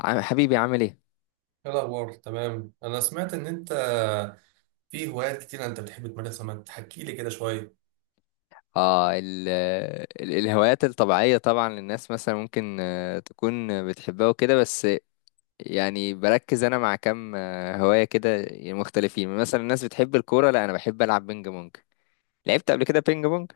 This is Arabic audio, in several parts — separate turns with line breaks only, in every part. حبيبي عامل ايه؟
ايه الاخبار؟ تمام. انا سمعت ان انت في هوايات كتير انت بتحب تمارسها، ما تحكي لي كده شويه.
اه، ال ال الهوايات الطبيعية طبعا للناس، مثلا ممكن تكون بتحبها وكده. بس يعني بركز انا مع كام هواية كده. يعني مختلفين، مثلا الناس بتحب الكورة، لا انا بحب العب بينج بونج. لعبت قبل كده بينج بونج؟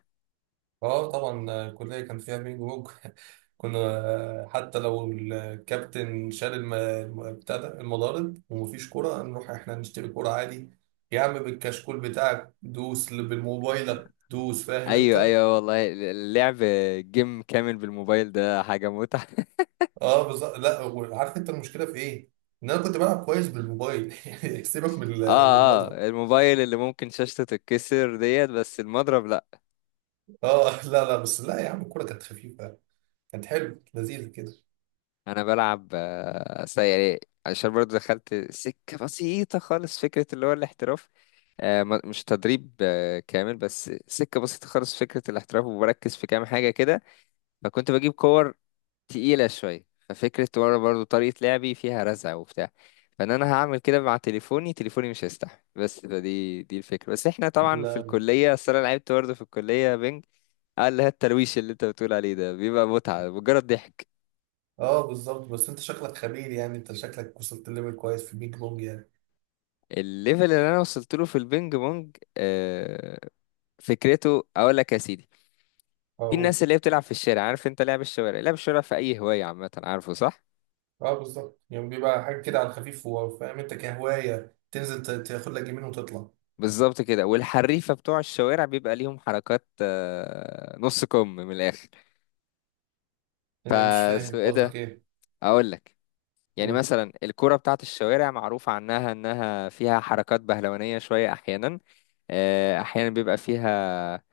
اه طبعا، الكليه كان فيها بينج بونج. كنا حتى لو الكابتن شال بتاع ده المضارب ومفيش كوره، نروح احنا نشتري كوره عادي. يا عم بالكشكول بتاعك دوس، اللي بالموبايلك دوس، فاهم
ايوه،
انت.
ايوه، والله اللعب جيم كامل بالموبايل ده حاجة متعة.
اه بالظبط. لا عارف انت المشكله في ايه، ان انا كنت بلعب كويس بالموبايل. يعني سيبك من من
اه،
المضرب.
اه، الموبايل اللي ممكن شاشته تتكسر ديت، بس المضرب لا.
اه لا لا، بس لا يا عم، الكوره كانت خفيفه، كانت حلو لذيذ كده.
انا بلعب سيئة، عشان برضو دخلت سكة بسيطة خالص فكرة اللي هو الاحتراف. مش تدريب كامل، بس سكة بسيطة خالص فكرة الاحتراف، وبركز في كام حاجة كده. فكنت بجيب كور تقيلة شوية، ففكرة ورا برضو طريقة لعبي فيها رزع وبتاع. فان انا هعمل كده مع تليفوني مش هيستحمل، بس فدي الفكرة. بس احنا طبعا في
لا.
الكلية، اصل انا لعبت برضه في الكلية بينج. قال لها الترويش اللي انت بتقول عليه ده بيبقى متعة مجرد ضحك.
اه بالظبط، بس انت شكلك خبير، يعني انت شكلك وصلت ليفل كويس في البيج بونج يعني.
الليفل اللي انا وصلت له في البينج بونج فكرته اقول لك يا سيدي. في الناس
اقول.
اللي هي بتلعب في الشارع، عارف انت، لعب الشوارع، لعب الشوارع في اي هوايه عامه، عارفه صح.
اه بالظبط، يعني بيبقى حاجه كده على الخفيف، وفاهم انت كهوايه تنزل تاخد لك جيمين وتطلع.
بالظبط كده، والحريفه بتوع الشوارع بيبقى ليهم حركات نص كم من الاخر.
يعني مش
فس
فاهم
ايه
قصدك
ده،
ايه.
اقول لك، يعني
قول.
مثلا الكرة بتاعت الشوارع معروف عنها انها فيها حركات بهلوانية شوية احيانا. احيانا بيبقى فيها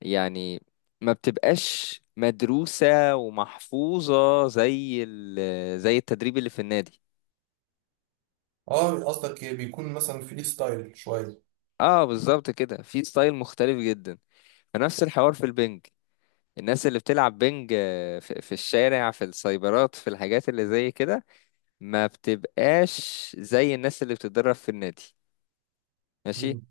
يعني، ما بتبقاش مدروسة ومحفوظة زي زي التدريب اللي في النادي.
اه قصدك إيه؟ بيكون مثلا فري ستايل شويه.
اه بالظبط كده، في ستايل مختلف جدا. فنفس الحوار في البنج، الناس اللي بتلعب بنج في الشارع، في السايبرات، في الحاجات اللي زي كده، ما بتبقاش زي الناس اللي بتتدرب في النادي. ماشي.
مم.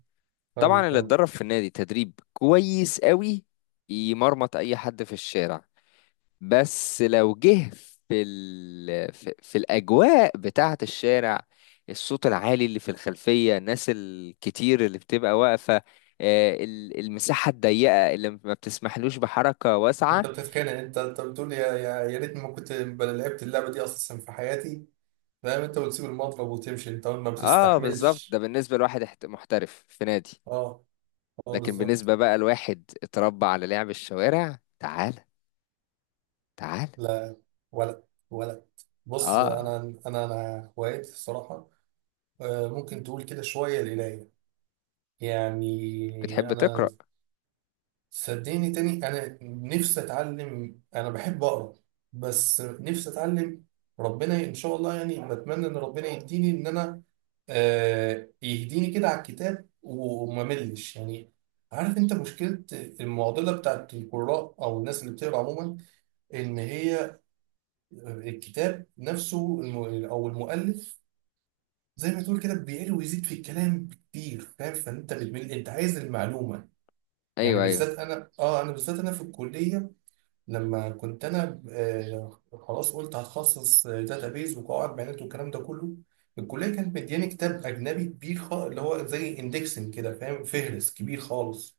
طبعا
فاهمك
اللي
اه.
اتدرب في النادي تدريب كويس قوي يمرمط اي حد في الشارع، بس لو جه في ال... في في الأجواء بتاعة الشارع، الصوت العالي اللي في الخلفية، الناس الكتير اللي بتبقى واقفة، المساحة الضيقة اللي ما بتسمحلوش بحركة
انت
واسعة.
بتتخانق، انت انت بتقول يا ريتني ما كنت لعبت اللعبه دي اساسا في حياتي، فاهم انت، وتسيب المضرب وتمشي، انت ما
اه بالظبط، ده
بتستحملش.
بالنسبة لواحد محترف في نادي،
اه. اه
لكن
بالظبط.
بالنسبة بقى لواحد اتربى على لعب الشوارع، تعال تعال.
لا. ولد، ولد، بص
اه،
انا. انا انا هوايتي الصراحه، ممكن تقول كده شويه القرايه. يعني
بتحب
انا،
تقرأ.
صدقني تاني، انا نفسي اتعلم، انا بحب اقرا، بس نفسي اتعلم. ربنا ان شاء الله، يعني بتمنى ان ربنا يديني ان انا يهديني كده على الكتاب وما ملش يعني. عارف انت مشكله، المعضله بتاعت القراء او الناس اللي بتقرا عموما، ان هي الكتاب نفسه او المؤلف، زي ما تقول كده بيعلي ويزيد في الكلام كتير، فاهم، فانت بتمل، انت عايز المعلومه. يعني
ايوه، ايوه،
بالذات انا، اه انا بالذات انا في الكليه لما كنت انا آه خلاص، قلت هتخصص داتابيز وقواعد بيانات والكلام ده كله. الكليه كانت مدياني كتاب اجنبي كبير خالص، اللي هو زي اندكسنج كده، فاهم، فهرس كبير خالص.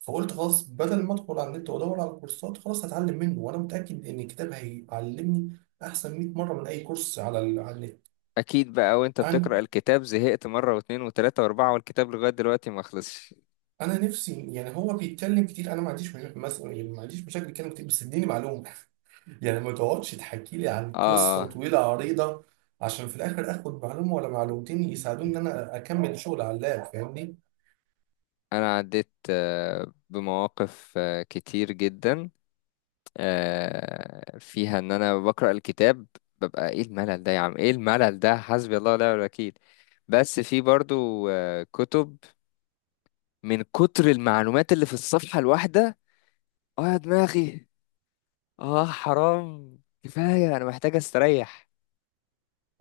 فقلت خلاص، بدل ما ادخل على النت وادور على كورسات، خلاص هتعلم منه، وانا متاكد ان الكتاب هيعلمني احسن 100 مره من اي كورس على على النت.
اكيد بقى، وانت
انا،
بتقرأ الكتاب زهقت مرة واثنين وثلاثة واربعة والكتاب لغاية دلوقتي ما خلصش.
انا نفسي يعني هو بيتكلم كتير، انا ما عنديش يعني ما عنديش مشاكل يتكلم كتير، بس اديني معلومه. يعني ما تقعدش تحكي لي عن
اه.
قصه
آه.
طويله عريضه، عشان في الاخر اخد معلومه ولا معلومتين يساعدوني ان انا اكمل شغل على اللاب، فاهمني.
انا عديت بمواقف كتير جدا فيها ان انا بقرأ الكتاب، ببقى ايه الملل ده يا عم، ايه الملل ده، حسبي الله ونعم الوكيل. بس في برضو كتب من كتر المعلومات اللي في الصفحة الواحدة، اه يا دماغي، اه حرام، كفاية، انا محتاج استريح.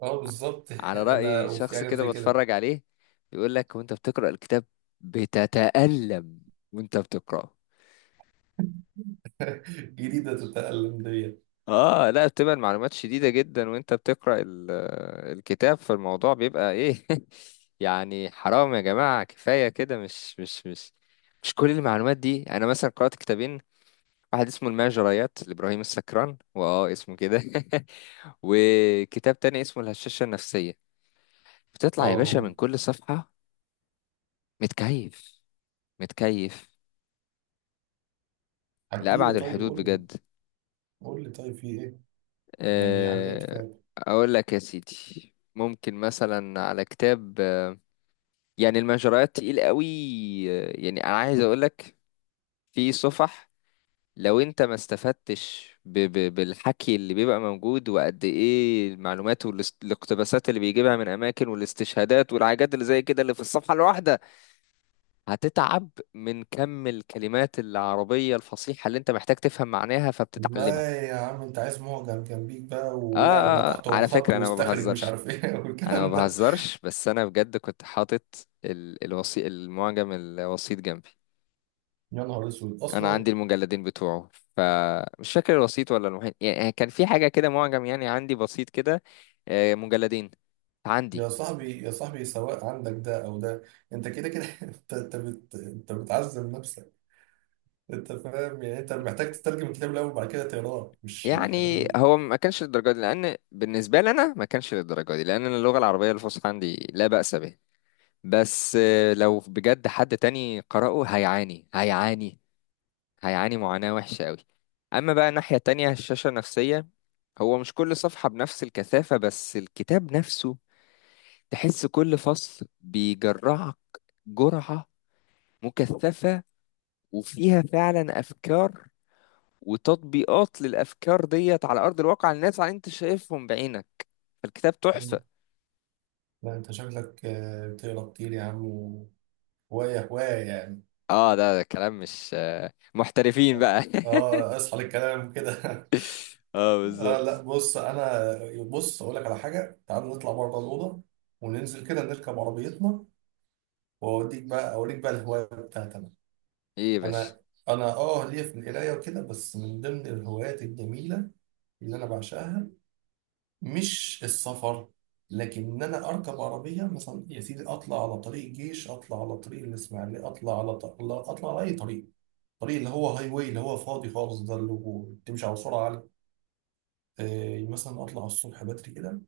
اه بالظبط.
على
انا
رأي
وفي
شخص
حاجه
كده
زي كده.
بتفرج عليه يقول لك، وانت بتقرأ الكتاب بتتألم وانت بتقرأه.
جديده تتألم ديت.
اه، لا بتبقى المعلومات شديدة جدا، وانت بتقرأ الكتاب، فالموضوع بيبقى ايه. يعني حرام يا جماعة، كفاية كده، مش كل المعلومات دي. انا مثلا قرأت كتابين، واحد اسمه المجريات لإبراهيم السكران واه اسمه كده، وكتاب تاني اسمه الهشاشة النفسية. بتطلع يا باشا
اه
من كل صفحة متكيف، متكيف
حكي لي
لأبعد
طيب،
الحدود،
قول لي.
بجد.
قول لي طيب في ايه، يعني يعني ايه
آه،
كتاب.
اقول لك يا سيدي، ممكن مثلا على كتاب، يعني المجريات تقيل قوي، يعني انا عايز اقولك، في صفح لو انت ما استفدتش ب ب بالحكي اللي بيبقى موجود، وقد ايه المعلومات والاقتباسات اللي بيجيبها من اماكن، والاستشهادات والحاجات اللي زي كده اللي في الصفحة الواحدة، هتتعب من كم الكلمات العربية الفصيحة اللي انت محتاج تفهم معناها فبتتعلمها.
لا يا عم، انت عايز معجم جنبيك بقى، واعرب تحته
على
وخط
فكرة انا ما
واستخرج مش
بهزرش،
عارف ايه،
انا ما
والكلام ده.
بهزرش، بس انا بجد كنت حاطط الوصي المعجم الوسيط جنبي.
يا نهار اسود
انا
اصلا.
عندي المجلدين بتوعه، فمش فاكر الوسيط ولا المحيط، يعني كان في حاجه كده معجم، يعني عندي بسيط كده مجلدين
يا
عندي.
صاحبي، يا صاحبي، سواء عندك ده او ده انت كده كده، انت انت بتعذب نفسك. انت فاهم يعني، انت محتاج تترجم الكتاب الاول وبعد كده تقراه مش.
يعني هو ما كانش للدرجه دي، لان بالنسبه لي انا ما كانش للدرجه دي، لان انا اللغه العربيه الفصحى عندي لا باس به. بس لو بجد حد تاني قرأه هيعاني، هيعاني، هيعاني معاناه وحشه قوي. اما بقى الناحيه التانية الشاشه النفسيه، هو مش كل صفحه بنفس الكثافه، بس الكتاب نفسه تحس كل فصل بيجرعك جرعة مكثفة، وفيها فعلا أفكار وتطبيقات للأفكار ديت على أرض الواقع، الناس على أنت شايفهم بعينك. فالكتاب تحفة.
لا انت شكلك بتقرا كتير يا عم، وهوايه هوايه يعني.
اه، ده كلام مش محترفين بقى.
اه اصحى للكلام كده.
اه
آه لا
بالظبط.
بص انا، بص اقول لك على حاجه، تعال نطلع بره الاوضه، وننزل كده نركب عربيتنا، واوديك بقى، اوريك بقى الهوايه بتاعتي انا.
ايه يا باشا؟
انا، انا ليا في القرايه وكده، بس من ضمن الهوايات الجميله اللي انا بعشقها، مش السفر، لكن ان انا اركب عربيه مثلا يا سيدي، اطلع على طريق الجيش، اطلع على طريق الاسماعيليه، اطلع على ط- لا، اطلع على اي طريق، الطريق اللي هو هاي واي، اللي هو فاضي خالص، ده اللي هو بتمشي على سرعه عاليه. مثلا اطلع الصبح بدري كده،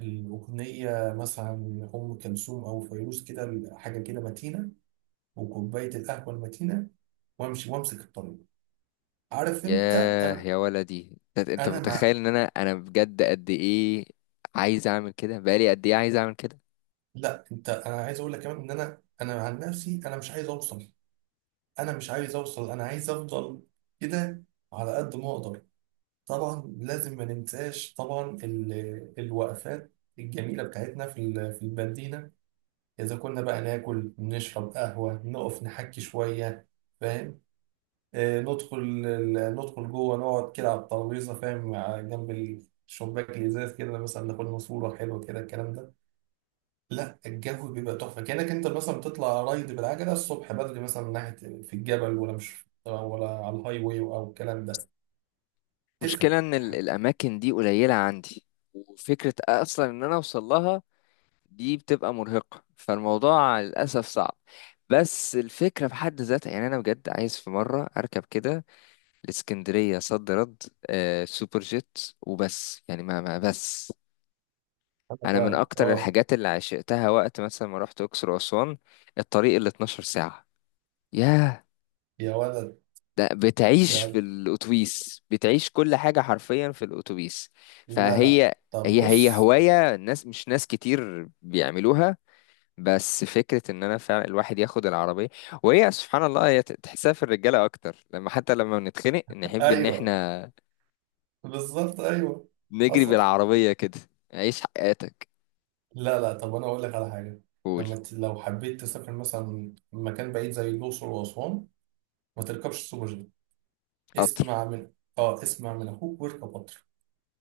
الأغنية مثلا أم كلثوم أو فيروز كده، حاجة كده متينة، وكوباية القهوة المتينة، وأمشي وأمسك الطريق، عارف أنت.
ياه
أنا،
يا ولدي، انت
أنا مع.
متخيل ان انا بجد قد ايه عايز اعمل كده، بقالي قد ايه عايز اعمل كده.
لا أنت، أنا عايز أقول لك كمان إن أنا، أنا عن نفسي أنا مش عايز أوصل، أنا مش عايز أوصل، أنا عايز أفضل كده على قد ما أقدر. طبعا لازم ما ننساش طبعا الوقفات الجميلة بتاعتنا في في المدينة، إذا كنا بقى ناكل، نشرب قهوة، نقف نحكي شوية، فاهم، ندخل ندخل جوه، نقعد كده على الترابيزه، فاهم، جنب الشباك الازاز كده، مثلا ناخد لنا صوره حلوه كده، الكلام ده. لا الجو بيبقى تحفه، كانك انت مثلا بتطلع رايد بالعجله الصبح بدري مثلا من ناحيه في الجبل، ولا مش، ولا على الهاي واي او الكلام ده، تفرق.
مشكلة ان الاماكن دي قليلة عندي، وفكرة اصلا ان انا اوصل لها دي بتبقى مرهقة، فالموضوع للأسف صعب. بس الفكرة في حد ذاتها، يعني أنا بجد عايز في مرة أركب كده، الإسكندرية صد رد، سوبر جيت وبس، يعني ما بس.
انا
أنا من
فاهم
أكتر
اه.
الحاجات اللي عشقتها وقت مثلا ما رحت أقصر وأسوان، الطريق اللي 12 ساعة، ياه.
يا ولد،
ده بتعيش
يا
في
ولد.
الأتوبيس، بتعيش كل حاجة حرفيا في الأتوبيس.
لا لا،
فهي
طب
هي هي
بص.
هواية الناس، مش ناس كتير بيعملوها، بس فكرة ان انا فعلا الواحد ياخد العربية وهي سبحان الله، هي تحسها في الرجالة اكتر، لما، حتى لما بنتخنق نحب ان
ايوه
احنا
بالظبط ايوه.
نجري
حصل.
بالعربية كده. عيش حياتك.
لا لا، طب انا اقول لك على حاجه،
قول.
لما لو حبيت تسافر مثلا مكان بعيد زي الاقصر واسوان، ما تركبش سوبر جيت،
قطر.
اسمع من. اه اسمع من اخوك واركب قطر،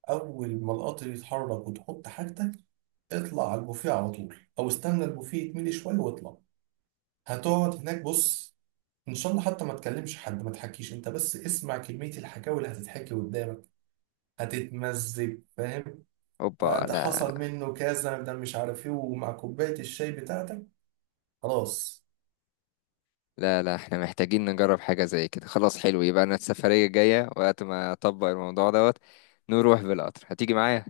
اول ما القطر يتحرك وتحط حاجتك، اطلع على البوفيه على طول، او استنى البوفيه يتملي شويه واطلع. هتقعد هناك بص، ان شاء الله حتى ما تكلمش حد، ما تحكيش انت، بس اسمع كميه الحكاوي اللي هتتحكي قدامك، هتتمزج فاهم،
اوبا.
ده
لا،
حصل منه كذا، ده مش عارف ايه، ومع كوبايه الشاي بتاعتك، خلاص.
لا، لا، احنا محتاجين نجرب حاجة زي كده. خلاص، حلو. يبقى انا السفرية الجاية وقت ما اطبق الموضوع دوت نروح بالقطر، هتيجي معايا.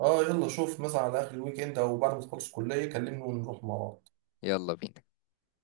اه يلا شوف مثلا على اخر الويك اند او بعد ما تخلص الكليه كلمني، ونروح مع بعض.
يلا بينا.